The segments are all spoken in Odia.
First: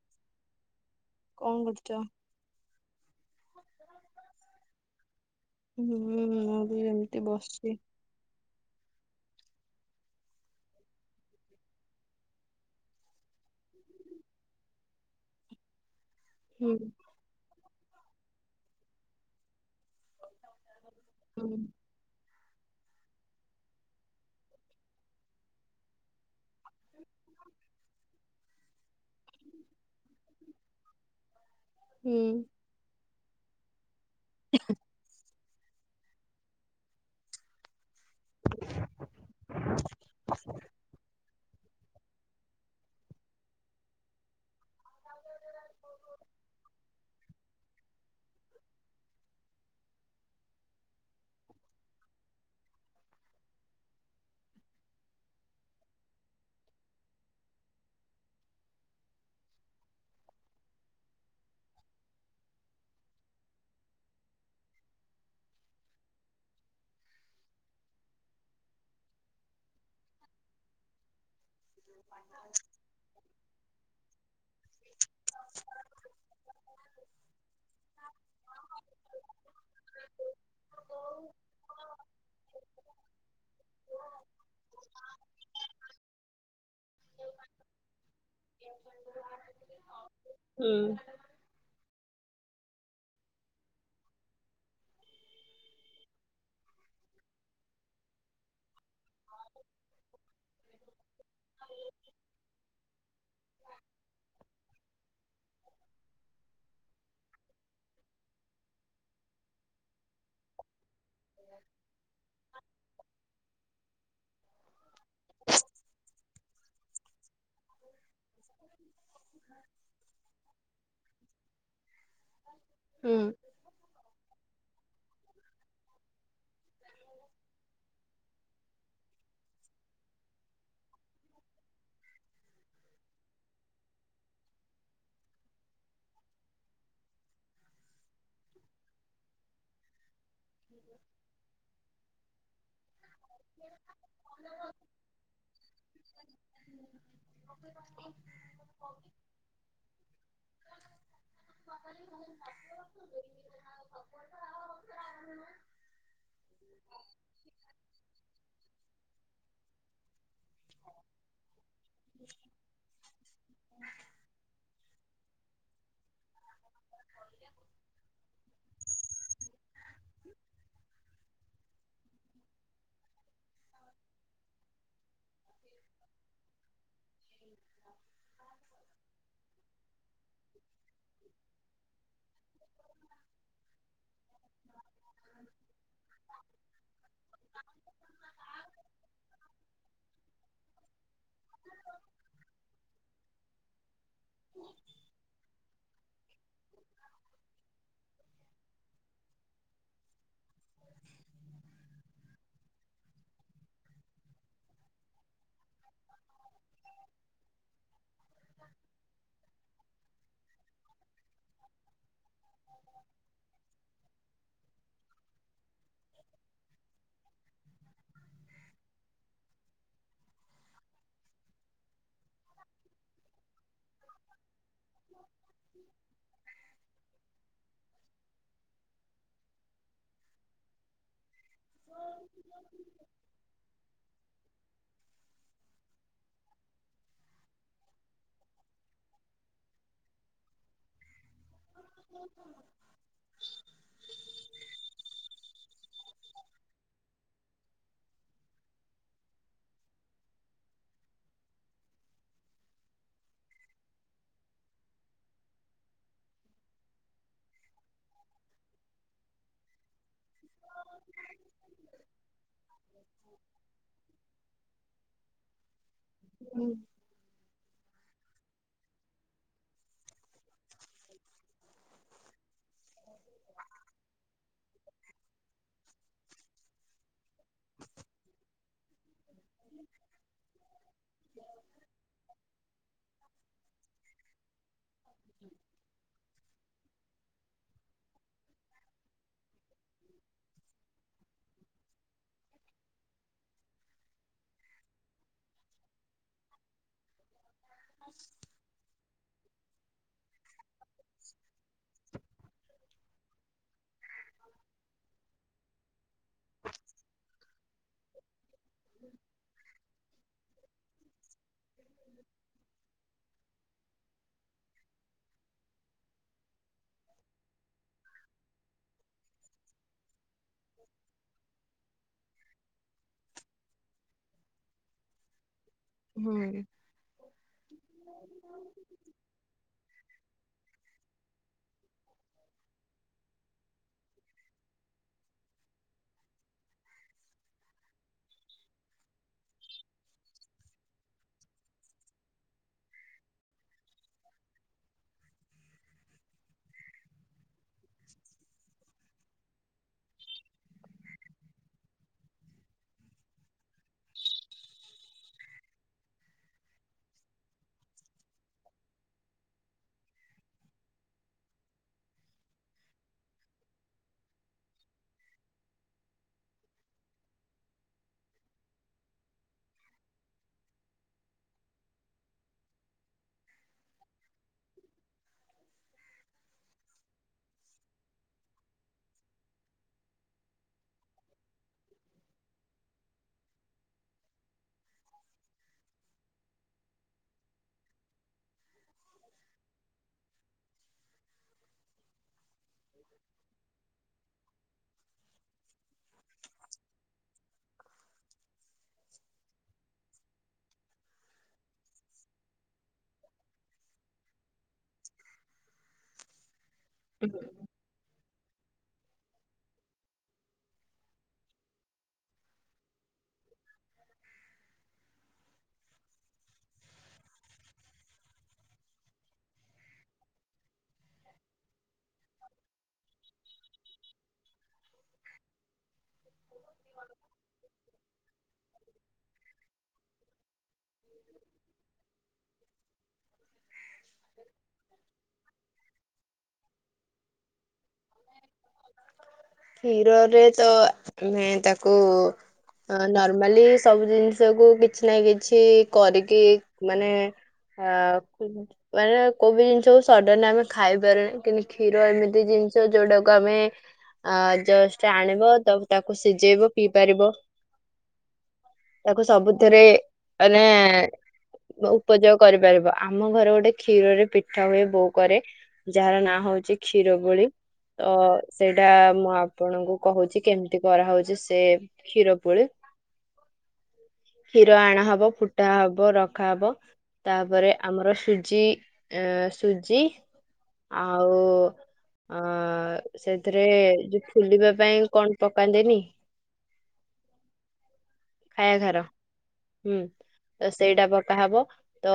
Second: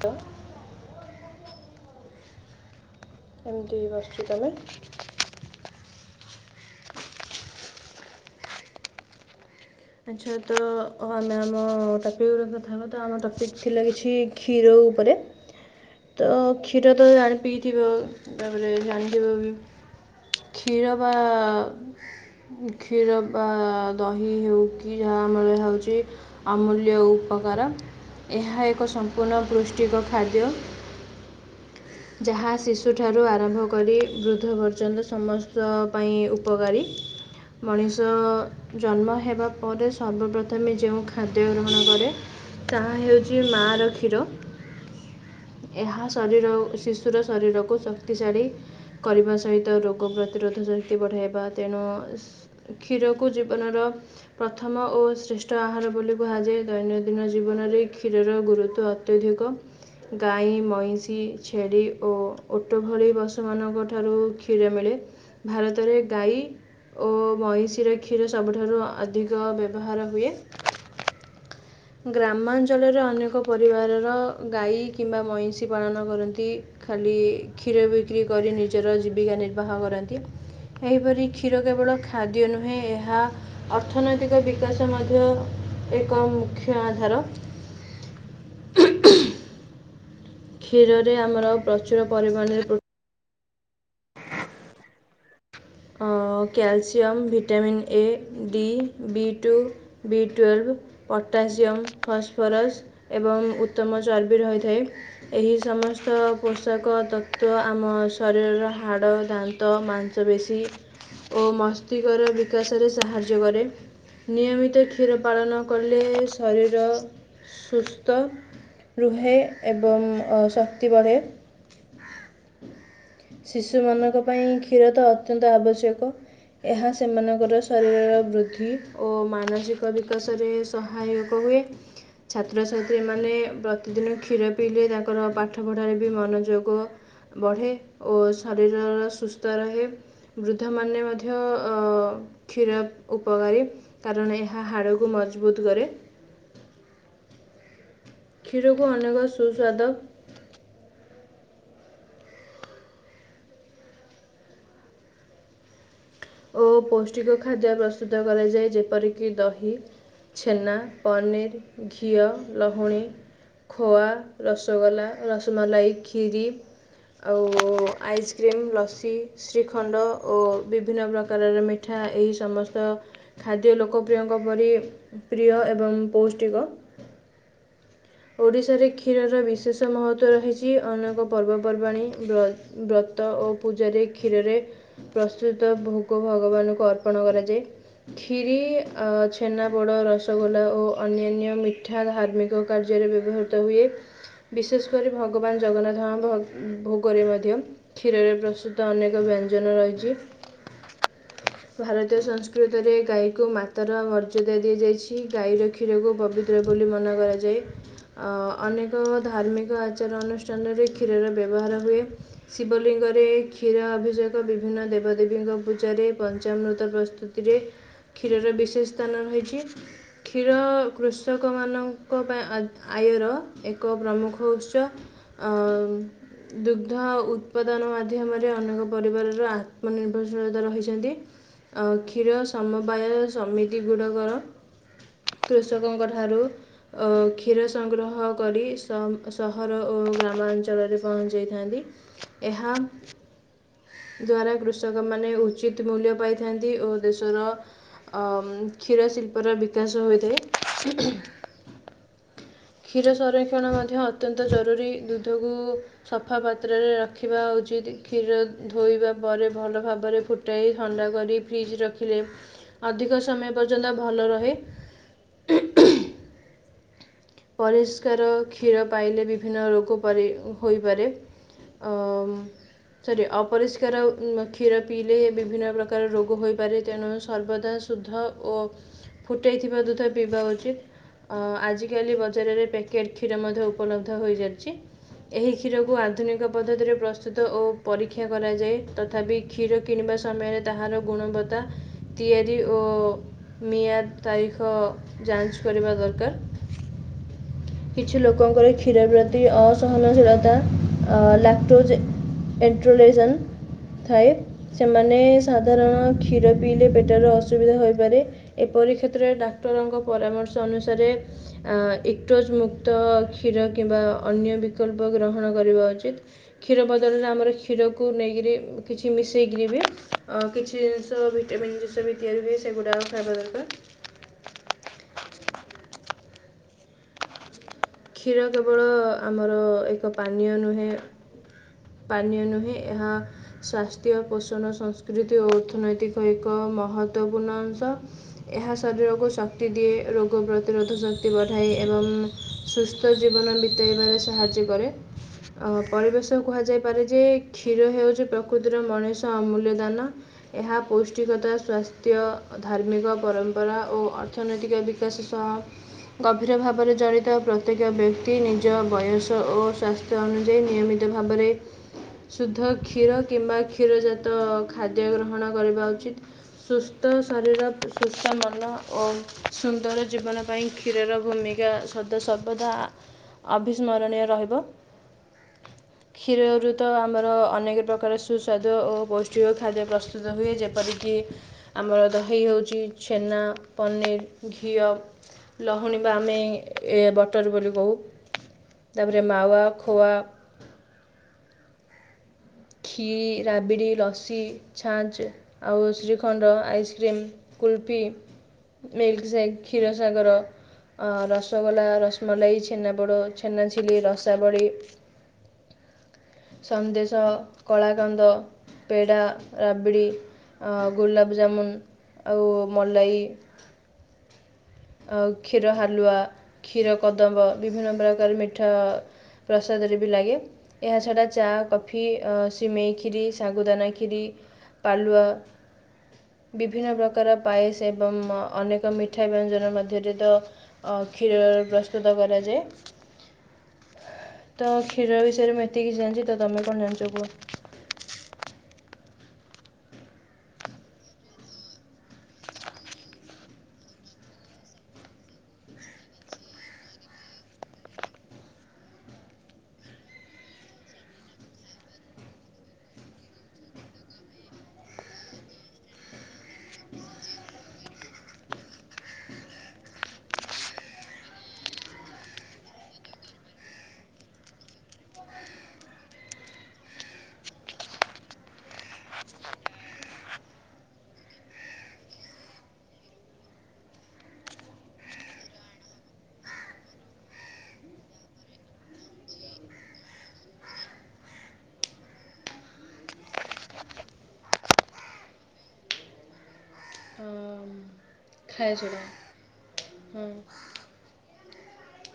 ତ [inaudible] କଣ କରୁଛ? ଏମିତି ବସ୍ଛି ତମେ? ହୁଁ ମୁଁ ବି ଏମିତି ବସିଛି। ଆଛା ତ ଆମେ ଆମ ଟପିକ୍ ରେ କଥା ହଁ ଆମ ଟପିକ ଥିଲା କିଛି କ୍ଷୀର ଉପରେ [inaudible] ତ ହୁଁ କ୍ଷୀର ତ ଜାଣି ପିଇଥିବ ତାପରେ ଜାଣିଥିବ ବି କ୍ଷୀର ବା ହୁଁ କ୍ଷୀର ବା ଦହି ହେଉ ଯାହା ଆମ ହଉଛି ଅମୂଲ୍ୟ ଉପକାର ଏହା ଏକ ସମ୍ପୂର୍ଣ୍ଣ ପୃଷ୍ଟିକ ଖାଦ୍ୟ ହୁଁ ଯାହା ଶିଶୁଠାରୁ ଆରମ୍ଭ କରି ବୃଦ୍ଧ ପର୍ଯ୍ୟନ୍ତ ସମସ୍ତ ପାଇଁ ଉପକାରୀ ମଣିଷ ତ ଜନ୍ମ ହେବା ପରେ ସର୍ବପ୍ରଥମେ ଯେଉଁ ଖାଦ୍ୟ ସଦ୍ୟ ଗ୍ରହଣ କରେ ତାହା ହେଉଛି ମାର କ୍ଷୀର ଏହା ଶରୀର ଶିଶୁର ଶରୀରକୁ ଶକ୍ତିଶାଳୀ କରିବା ସହିତ ରୋଗ ପ୍ରତିରୋଧ ଶକ୍ତି ବଢାଇବା ତେଣୁ କ୍ଷୀରକୁ ଜୀବନର ପ୍ରଥମ ଓ ଶ୍ରେଷ୍ଠ ଆହାର ବୋଲି କୁହାଯାଏ। ଦୈନନ୍ଦିନ ଜୀବନରେ କ୍ଷୀରର ଗୁରୁତ୍ୟ ଅତ୍ୟଧିକ ଗାଈ ମଇଁଷି ଛେଳି ଓ ଓଟ ଭଳି ପଶୁ ମାନଙ୍କ ଠାରୁ କ୍ଷୀର ମିଳେ ଭାରତରେ ଗାଈ ଓ ମଇଁଷିର କ୍ଷୀର ସବୁଠାରୁ ଅଧିକ ବ୍ୟବହାର ହୁଏ ଗ୍ରାମାଞ୍ଚଳରେ ଅନେକ ପରିବାରର ଗାଈ କିମ୍ବା ମଇଁଷି ପାଳନ କରନ୍ତି। ଖାଲି କ୍ଷୀର ବିକ୍ରି କରି ନିଜର ଜୀବିକା ନିର୍ବାହ କରନ୍ତି। ଏହିପରି କ୍ଷୀର କେବଳ ଖାଦ୍ୟ ନୁହେଁ ଏହା ଅର୍ଥନୈତିକ ବିକାଶ ମଧ୍ୟ ଏକ ମୁଖ୍ୟ ଆଧାର କ୍ଷୀରରେ ଆମର ପ୍ରଚୁର ପରିମାଣରେ ପ୍ର [unintelligible] calcium vitamin A D B two B twelve potassium phosphorus ଏବଂ ଉତ୍ତମ ଚର୍ବି ରହିଥାଏ ଏହି ସମସ୍ତ ସମସ୍ତ ପୋଷାକ ତତ୍ଵ ଆମ ଶରୀରର ହାଡ଼ ଦାନ୍ତ ମାଂସ ପେଶୀ ଓ ମସ୍ତିଷ୍କର ବିକାଶରେ ସାହାଯ୍ୟ କରେ। ନିୟମିତ କ୍ଷୀର ପାଳନ କଲେ ଶରୀର ସୁସ୍ଥ ରୁହେ ଏବଂ ଶକ୍ତି ବଢ଼େ [inaudible] ହୁଁ ଶିଶୁ ମାନଙ୍କ ପାଇଁ କ୍ଷୀର ତ ଅତ୍ୟନ୍ତ ଆବଶ୍ୟକ ଏହା ସେମାନଙ୍କର ଶରୀରର ବୃଦ୍ଧି ଓ ମାନସିକ ବିକାଶ [unintelligible] ସହାୟକ ହୁଏ। ଛାତ୍ରଛାତ୍ରୀ ମାନେ ପ୍ରତିଦିନ କ୍ଷୀର ପିଇଲେ ତାଙ୍କର ପାଠ ପଢାରେ ବି ମନୋଯୋଗ ବଢେ ଓ ଶରୀର ର ସୁସ୍ଥ ରହେ। ବୃଦ୍ଧା ମାନେ ମଧ୍ୟ ଅଁ କ୍ଷୀର ଉପକାରୀ କାରଣ ଏହା ହାଡ଼କୁ ମଜବୁତ କରେ। [inaudible] ଖୀରକୁ ଅନେକ ସୁସ୍ୱାଦ [unintelligible] [unintelligible] ଓ ପୌଷ୍ଟିକ ଖାଦ୍ୟ ପ୍ରସ୍ତୁତ କରାଯାଏ ଯେପରିକି ଦହି ଛେନା ପନିର୍ ଘିଅ ଲହୁଣୀ ଖୋଆ ରସଗୋଲା ରସ ମଲାଇ ଖିରି ଆଉ ଆଇସ୍କ୍ରିମ୍ ଲସି ଶ୍ରୀଖଣ୍ଡ ଓ ବିଭିନ୍ନ ପ୍ରକାରର ମିଠା ଏହି ସମସ୍ତ ଖାଦ୍ୟ ଲୋକପ୍ରିୟଙ୍କ ପରି ପ୍ରିୟ ଏବଂ ପୌଷ୍ଟିକ। [unintelligible] ଓଡ଼ିଶାରେ କ୍ଷୀରର ବିଶେଷ ମହତ୍ଵ ରହିଛି ଅନେକ ପର୍ବପର୍ବାଣି ବ୍ର ବ୍ରତ। ବ୍ରତ ଓ ପୂଜାରେ କ୍ଷୀରରେ ପ୍ରସ୍ତୁତ ଭୋଗ ଭଗବାନଙ୍କୁ ଅର୍ପଣ କରାଯାଏ। ଖିରି ଆ ଛେନା ପୋଡ ରସ ରସଗୋଲା ଓ ଅନ୍ୟାନ୍ୟ ମିଠା ଧାର୍ମିକ କାର୍ଯ୍ୟରେ ବ୍ୟବହୃତ ହୁଏ। ବିଶେଷ କରି ଭଗବାନ ଜଗନ୍ନାଥ। ଭୋଗରେ ମଧ୍ୟ କ୍ଷୀରରେ ପ୍ରସ୍ତୁତ ଅନେକ ବ୍ୟଞ୍ଜନ ରହିଛି। ଭାରତୀୟ ସଂସ୍କୃତିରେ ଗାଈକୁ ମାତାର ମର୍ଯଦା ଦିଆଯାଇଛି। ଗାଈ ରଖି କ୍ଷୀରକୁ ପବିତ୍ର ବୋଲି ମନା କରାଯାଏ। ଅନେକ ଧାର୍ମିକ ଆଚାର ଅନୁଷ୍ଠାନ। ଚନ୍ଦରେ କ୍ଷୀରର ବ୍ୟବହାର ହୁଏ ଶିବଲିଙ୍ଗରେ କ୍ଷୀର ଅଭିଯୋଗ ବିଭିନ୍ନ ଦେବାଦେବୀଙ୍କ ପୂଜାରେ ଚାମୃତ ପ୍ରସ୍ତୁତିରେ କ୍ଷୀରର ବିଶେଷ ସ୍ଥାନ ରହିଛି। କ୍ଷୀର କୃଷକମାନ ପାଇଁ ଆୟର ଏକ ପ୍ରମୁଖ ଉତ୍ସ ଆଁ ଦୁଗ୍ଧ ଉତ୍ପାଦନ ମାଧ୍ୟମରେ ଅନେକ ପରିବାରର ଆତ୍ମନିର୍ଭରଶୀଳତା ରହିଛନ୍ତି। କ୍ଷୀର ସମବାୟ ସମିତି ଗୁଡ଼ାକର। [inaudible] କୃଷକଙ୍କ ଠାରୁ ଅ କ୍ଷୀର ସଂଗ୍ରହ କରି ସହର ଓ ଗ୍ରାମାଞ୍ଚଳରେ ପହଞ୍ଚି ଯାଇଥାନ୍ତି। ଏହା ଦ୍ଵାରା କୃଷକମାନେ ଉଚିତ ମୂଲ୍ୟ ପାଇଥାନ୍ତି ଓ ଦେଶର ଅ କ୍ଷୀର ଶିଳ୍ପର ବିକାଶ ହୋଇଥାଏ। [inaudible] କ୍ଷୀର ସଂରକ୍ଷଣ ମଧ୍ୟ ଅତ୍ୟନ୍ତ ଜରୁରୀ ଦୁଧକୁ ସଫା ପାତ୍ରରେ ରଖିବା। ଖିରି କ୍ଷୀର ଧୋଇବା ପରେ ଭଲ ଭାବରେ ଫୁଟାଇ ଥଣ୍ଡା କରି ଫ୍ରିଜ ରଖିଲେ ଅଧିକ ସମୟ ପର୍ଯ୍ୟନ୍ତ ଭଲ ରହେ। ହୁଁ। ପରିଷ୍କାର କ୍ଷୀର ପାଇଲେ ବିଭିନ୍ନ ରୋଗ ପରି ହୋଇପାରେ। ଅ ସରି ଅପରିଷ୍କାର କ୍ଷୀର ପିଇଲେ ବିଭିନ୍ନ ପ୍ରକାର ରୋଗ ହୋଇପାରେ। ତେଣୁ ସର୍ବଦା ସୁଧ ଓ ଫୁଟେଇଥିବା ଦୁଧ ପିଇବା ଉଚିତ। [inaudible] ବଜାରରେ ପ୍ୟାକେଟ କ୍ଷୀର ମଧ୍ୟ୍ୟ ଉପଲନ୍ଧ ହୋଇଯାଇଛି ଏହି କ୍ଷୀର କୁ ଆଧୁନିକ ପଦ୍ଧତିରେ ପ୍ରସ୍ତୁତ ଓ ପରୀକ୍ଷା କରାଯାଏ ତଥାପି କ୍ଷୀର କିଣିବା ସମୟରେ ତାହାର ଗୁଣବତ୍ତା ବା ତିଆରି ଓ ମିଆଦ ତାରିଖ ଯାଞ୍ଚ କରିବା ଦରକାର। କିଛି ଲୋକଙ୍କର କ୍ଷୀର ପ୍ର ଦି ଅସନଶୀଳତା ଲାଟୋଜି ଏଟ୍ରଲେଜ ଥାଏ ସେମାନେ ସାଧାରଣ କ୍ଷୀର ପିଇଲେ ପେଟର ଅସୁବିଧା ହୋଇପାରେ। ଏପରି କ୍ଷେତ୍ରରେ ଡାକ୍ତରଙ୍କ ପରାମର୍ଶ ଅନୁସାରେ ଏଇକ୍ଟୋଜ ମୁକ୍ତ କ୍ଷୀର କିମ୍ବା ଅନ୍ୟ ବିକଳ୍ପ ଗ୍ରହଣ କରିବା ଉଚିତ୍। କ୍ଷୀର ବଦଳରେ ଆମର କ୍ଷୀରକୁ ନେଇକିରି କିଛି ମିଶେଇକିରି। [inaudible] ଅ କିଛି ଜିନିଷ ଭିଟାମିନ ତିଆରି ବି ସେଗୁଡା ଖାଇବା ଦରକାର। ହୁଁ। କ୍ଷୀର କେବଳ ଆମର ଏକ ପାନୀୟ ନୁହେଁ। ପାନୀୟ ନୁହେଁ ଏହା ସ୍ୱାସ୍ଥ୍ୟ ପୋଷଣ ସଂସ୍କୃତି ଓ ଅର୍ଥନୈତିକ ଏକ ମହତ୍ଵପୂର୍ଣ୍ଣ ଅଂଶ ଏହା ଶରୀରକୁ ଶକ୍ତି ଦିଏ ରୋଗ ପ୍ରତିରୋଧ ଶକ୍ତି ବଢ଼ାଏ। ଏବଂ ସୁସ୍ଥ ଜୀବନ ବିତେଇବାରେ ସାହାଯ୍ୟ କରେ। ଅ ପରିବେଶ କୁହାଯାଇପାରେ ଯେ କ୍ଷୀର ହଉଛି ପ୍ରକୃତିର ମଣିଷ ଅମୂଲ୍ୟ ଦାନ। ଏହା ପୌଷ୍ଟିକତା ସ୍ୱାସ୍ଥ୍ୟ ଧାର୍ମିକ ପରମ୍ପରା ଓ ଅର୍ଥନୈତିକ ବିକାଶ। ସହ [inaudible] ଗଭୀର ଭାବରେ ଜଡ଼ିତ ପ୍ର ପ୍ରତ୍ୟେକ ବ୍ୟକ୍ତି ନିଜ ବୟସ ଓ ସ୍ୱାସ୍ଥ୍ୟ ଅନୁଯାୟୀ ନିୟମିତ ଭାବରେ ଶୁଦ୍ଧ କ୍ଷୀର କିମ୍ବା କ୍ଷୀର ଜାତ ଖାଦ୍ୟ ଗ୍ରହଣ କରିବା ଉଚିତ। ସୁସ୍ଥ ଶରୀର ସୁସ୍ଥ ମନ ଓ ସୁନ୍ଦର ଜୀବନ ପାଇଁ କ୍ଷୀରର ଭୂମି ଜା ସଦା ସର୍ବଦା ଅଭିସ୍ମରଣୀୟ ରହିବ। [inaudible] କ୍ଷୀରରୁ ତ ଆମର ଅନେକ ପ୍ରକାର ସୁସ୍ୱାଦୁ ଓ ପୌଷ୍ଟିକ ଖାଦ୍ୟ ପ୍ରସ୍ତୁତ ହୁଏ ଯେପରିକି ଆମର ଦହି ହଉଛି ଛେନା ପନିର ଘିଅ ଲହୁଣୀ ବା ଆମେ ଏ ବର ତାରୁ କହୁ ତାପରେ ମାୱା ଖୋଆ। ଖୀ ରାବିଡି ଲସି ଛାଞ୍ଚ ଆଉ shrikhand ice cream kulfi. Milk shake କ୍ଷୀର ସାଗର। ଅ ରସଗୋଲା ରସମଲାଇ ଛେନାପୋଡ ଛେନା ଝିଲି ରଶା ବଳି। ସନ୍ଦେଶ କଳା କନ୍ଦ ପେଡ଼ା ରାବିଡ଼ି। ଆ ଗୋଲାପଜାମୁନ୍ ଆଉ ମଲାଇ। [inaudible] ଆଉ କ୍ଷୀର ହାଲୁଆ କ୍ଷୀର କଦମ୍ବ ବିଭିନ୍ନ ପ୍ରକାର ମିଠା ଆ ପ୍ରସାଦରେ ବି ଲାଗେ। ଏହାଛଡ଼ା ଚା କଫି ସିମେଇ ଖ୍ଷିରି ଶାଗୁଦାନା କ୍ଷିରି। ପାଲୁଅ ବିଭିନ୍ନ ପ୍ରକାର ପାଏସ ଏବଂ ଅନେକ ମିଠା ବ୍ୟଞ୍ଜ ମଧ୍ୟରେ ତ କ୍ଷୀର ଅଂ ରେ ପ୍ରସ୍ତୁତ କରାଯାଏ। ତ କ୍ଷୀର ବିଷୟରେ ମୁଁ ଏତିକି ଜାଣିଛି ତ ତମେ କଣ ଜାଣିଛ କୁହ? କ୍ଷୀର ରେ ତ ଆମେ ତାକୁ ନର୍ମାଲି ସବୁ ଜିନିଷ କୁ କିଛି ନା କିଛି କରିକି ମାନେ ଆ ମାନେ କୋଉ ବି ଜିନିଷକୁ ସଡନ ଆମେ ଖାଇପାରୁନେ କିନ୍ତୁ କ୍ଷୀର ଏମିତି ଜି ଜିନିଷ ଯୋଉଟାକୁ ଆମେ ଆ ଜଷ୍ଟ ଆଣିବ ତାପ ତାକୁ ସିଝେଇବ ପିଇ ପାରିବ। ତାକୁ ସବୁଥିରେ ମାନେ ଏ ଉପଯୋଗ କରିପାରିବ ଆମ ଘର ଗୋଟେ କ୍ଷୀରରେ ପିଠା ହୁଏ ବୋଉ କରେ ଯାହାର ନାଁ ହ ହଉଚି କ୍ଷୀର ଗୋଳି ତ ସେ ଟା ମୁଁ ଆପଣଙ୍କୁ କହୁଚି କେମିତି କରାହଉଚି ସେ କ୍ଷୀର ପୁଳି। କ୍ଷୀର ଆଣା ହବ ଫୁଟା ହବ ରଖା ହବ। ତାପରେ ଆମର ସୁଜିଏଁ ସୁଜି। ଆଉ ଅଂ ସେ ଏରେ ଯୋଉ ଫୁଲିବା ପାଇଁ କଣ ପକାନ୍ତିନି। ଖାଇବା ସୋଢା। ହୁଁ। ତ ସେଇଟା ପକାହବ ତ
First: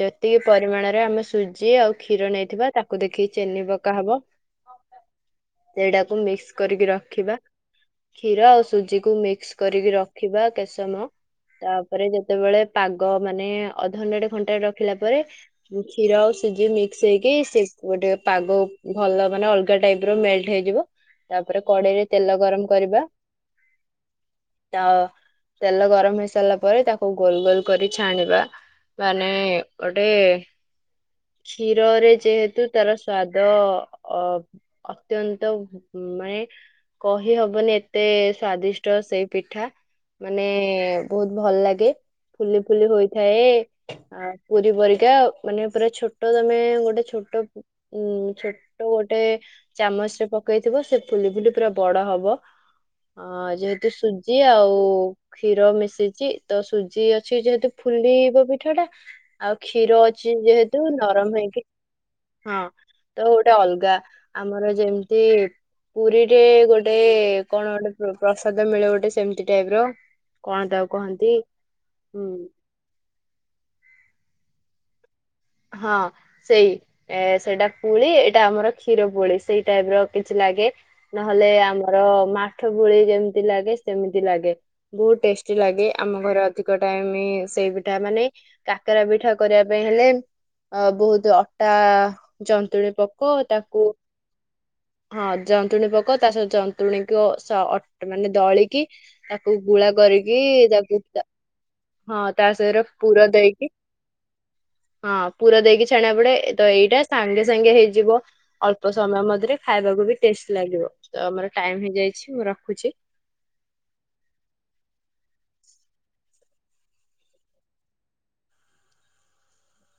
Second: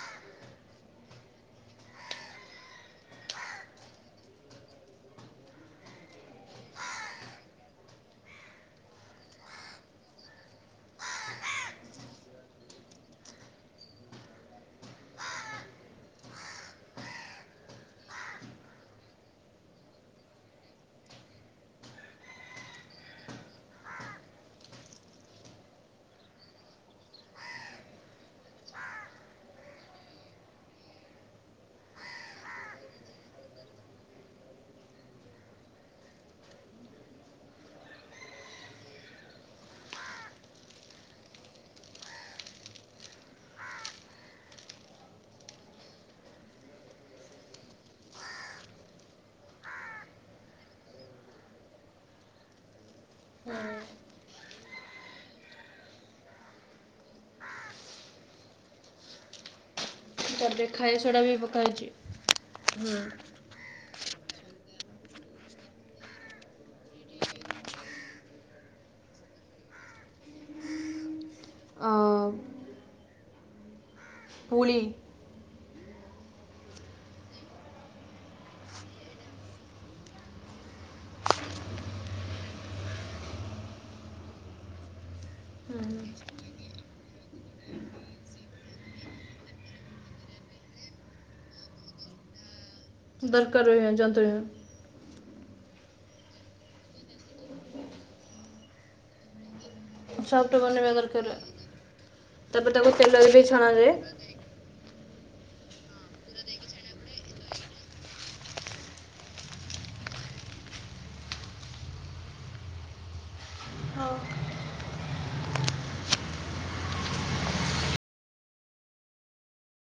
ଯେତିକି ପରିମାଣରେ ଆମେ ସୁଜି ଆଉ କ୍ଷୀର ନେଇଥିବା। ଆ ତାକୁ ଦେଖି ଚେନି ପକା ହବ। ସେଇଟାକୁ ମିକ୍ସ କରିକି ରଖିବା। କ୍ଷୀର ଆଉ ସୁଜିକୁ ମିକ୍ସ କରିକି ରଖିବା କେତ ସମୟ। ତାପରେ ଯେତେବେଳେ ପାଗ ମାନେ ଅଧଘଣ୍ଟାଟେ ଘଣ୍ଟାଟେ ରଖିଲା ପରେ କ୍ଷୀର ଆଉ ସୁଜି ମିକ୍ସ ହେଇକି ସେ ଗୋଟେ ପାଗ ଭଲ ମାନେ ଅଲଗା ଟାଇପ ର ମେଲଟ ହେଇଯିବ। ତାପରେ କଡେଇରେ ତେଲ ଗରମ କରିବା ତ ତେଲ ଗରମ ହେଇ ସାରିଲା ପରେ ତାକୁ ଗୋଲ ଗୋଲ କରି ଛାଣିବା। ମାନେ ଗୋଟେ କ୍ଷୀରରେ ଯେହେତୁ ତାର ସ୍ଵାଦ ଅ- ଅତ୍ୟନ୍ତ ମାଏ କହି ହବନି ଏତେ ସ୍ଵାଦିଷ୍ଟ ସେଇ ପିଠା। ମାନେ ବହୁତ ଭଲ ଲାଗେ। ଫୁଲି ଫୁଲି ହୋଇଥାଏ। ଆ, ପୁରୀ ପରିକା, ମାନେ ପୁରା ଛୋଟ ତୋମେ ଗୋଟେ ଛୋ ଟ ଉଁ, ଛୋଟ ଗୋଟେ ଚାମଚ ରେ ପକେଇଥିବ ସେ ଫୁଲି ଫୁଲି ପୁରା ବଡ ହବ। ଅଁ, ଯେହେତୁ ସୁ ଜି ଆଉ କ୍ଷୀର ମିଶିଛି ତ ସୁଜି ଅଛି ଯେହେତୁ ଫୁଲିବ ପିଠା ଟା। ଆଉ କ୍ଷୀର ଅଛି ତା'ପରେ ଯେହେତୁ ଖାଇବା ସୋଡ଼ା ନରମ ବି ହେଇକି, ପକାହେଇଛି ହଁ ତ ଗୋଟେ ଅଲଗା ଆମର ଯେମତି ପୁରୀରେ ଗୋଟେ କଣ ଗୋଟେ ପ- ପ୍ରସାଦ ମିଳେ ଗୋଟେ ସେମିତି ଟାଇପ୍ ର କଣ ତାକୁ କହନ୍ତି? ହୁଁ ପୁଳି ହଁ ସେଇ ଏ ସେଇଟା ପୁଳି ଏଇଟା ଆମର କ୍ଷୀର ପୁଳି। ସେଇ ଟାଇପ୍ ର କିଛି ଲା ଲାଗେ। ନହେଲେ ଆମର ମାଠ ପୁଳି ଯେମତି ଲାଗେ ସେମିତି ଲାଗେ। ବହୁ ଟେଷ୍ ଟି ଲାଗେ। ଆମ ଘର ଅଧିକ ଟାଇମ୍ ସେଇ ପିଠା ଆ, ମାନେ କାକରା ପିଠା କରିବା ପାଇଁ ହେଲେ ଅ, ବହୁତ ଅଟା ଜନ୍ତୁଳି ପକ। ଦରକାର ତାକୁ ହୁଏ ଜନ୍ତୁଣି ହଁ ଯନ୍ତୁଣୀ ପକ ତା ସହି ଯନ୍ତୁଣୀକୁ ଅ, ସ-ଅଟ-ମାନେ ଦଳିକି ତାକୁ ଗୁଳା କରିକି ସଫ୍ଟ ବନେଇବା ତାକୁ ତା ଦରକାର ହଁ ତା ତା'ପରେ ସଇର ତାକୁ ପୁର ତେଲରେ ବି ଦେଇକି ଛଣାଯାଏ ହଁ ପୁର ଦେଇକି ଛାଣିବା ପଡେ। ତ ଏଇଟା ସାଙ୍ଗେ ସାଙ୍ଗେ ହେଇଯିବ ଅଳ୍ପ ସମୟ ମଧ୍ୟରେ। ଖାଇବାକୁ ବି ଟେଷ୍ଟ ଲାଗିବ। ତ ଆମର ଟାଇମ୍ ହେଇଯାଇଛି ମୁଁ ରଖୁଛି। ହୋ।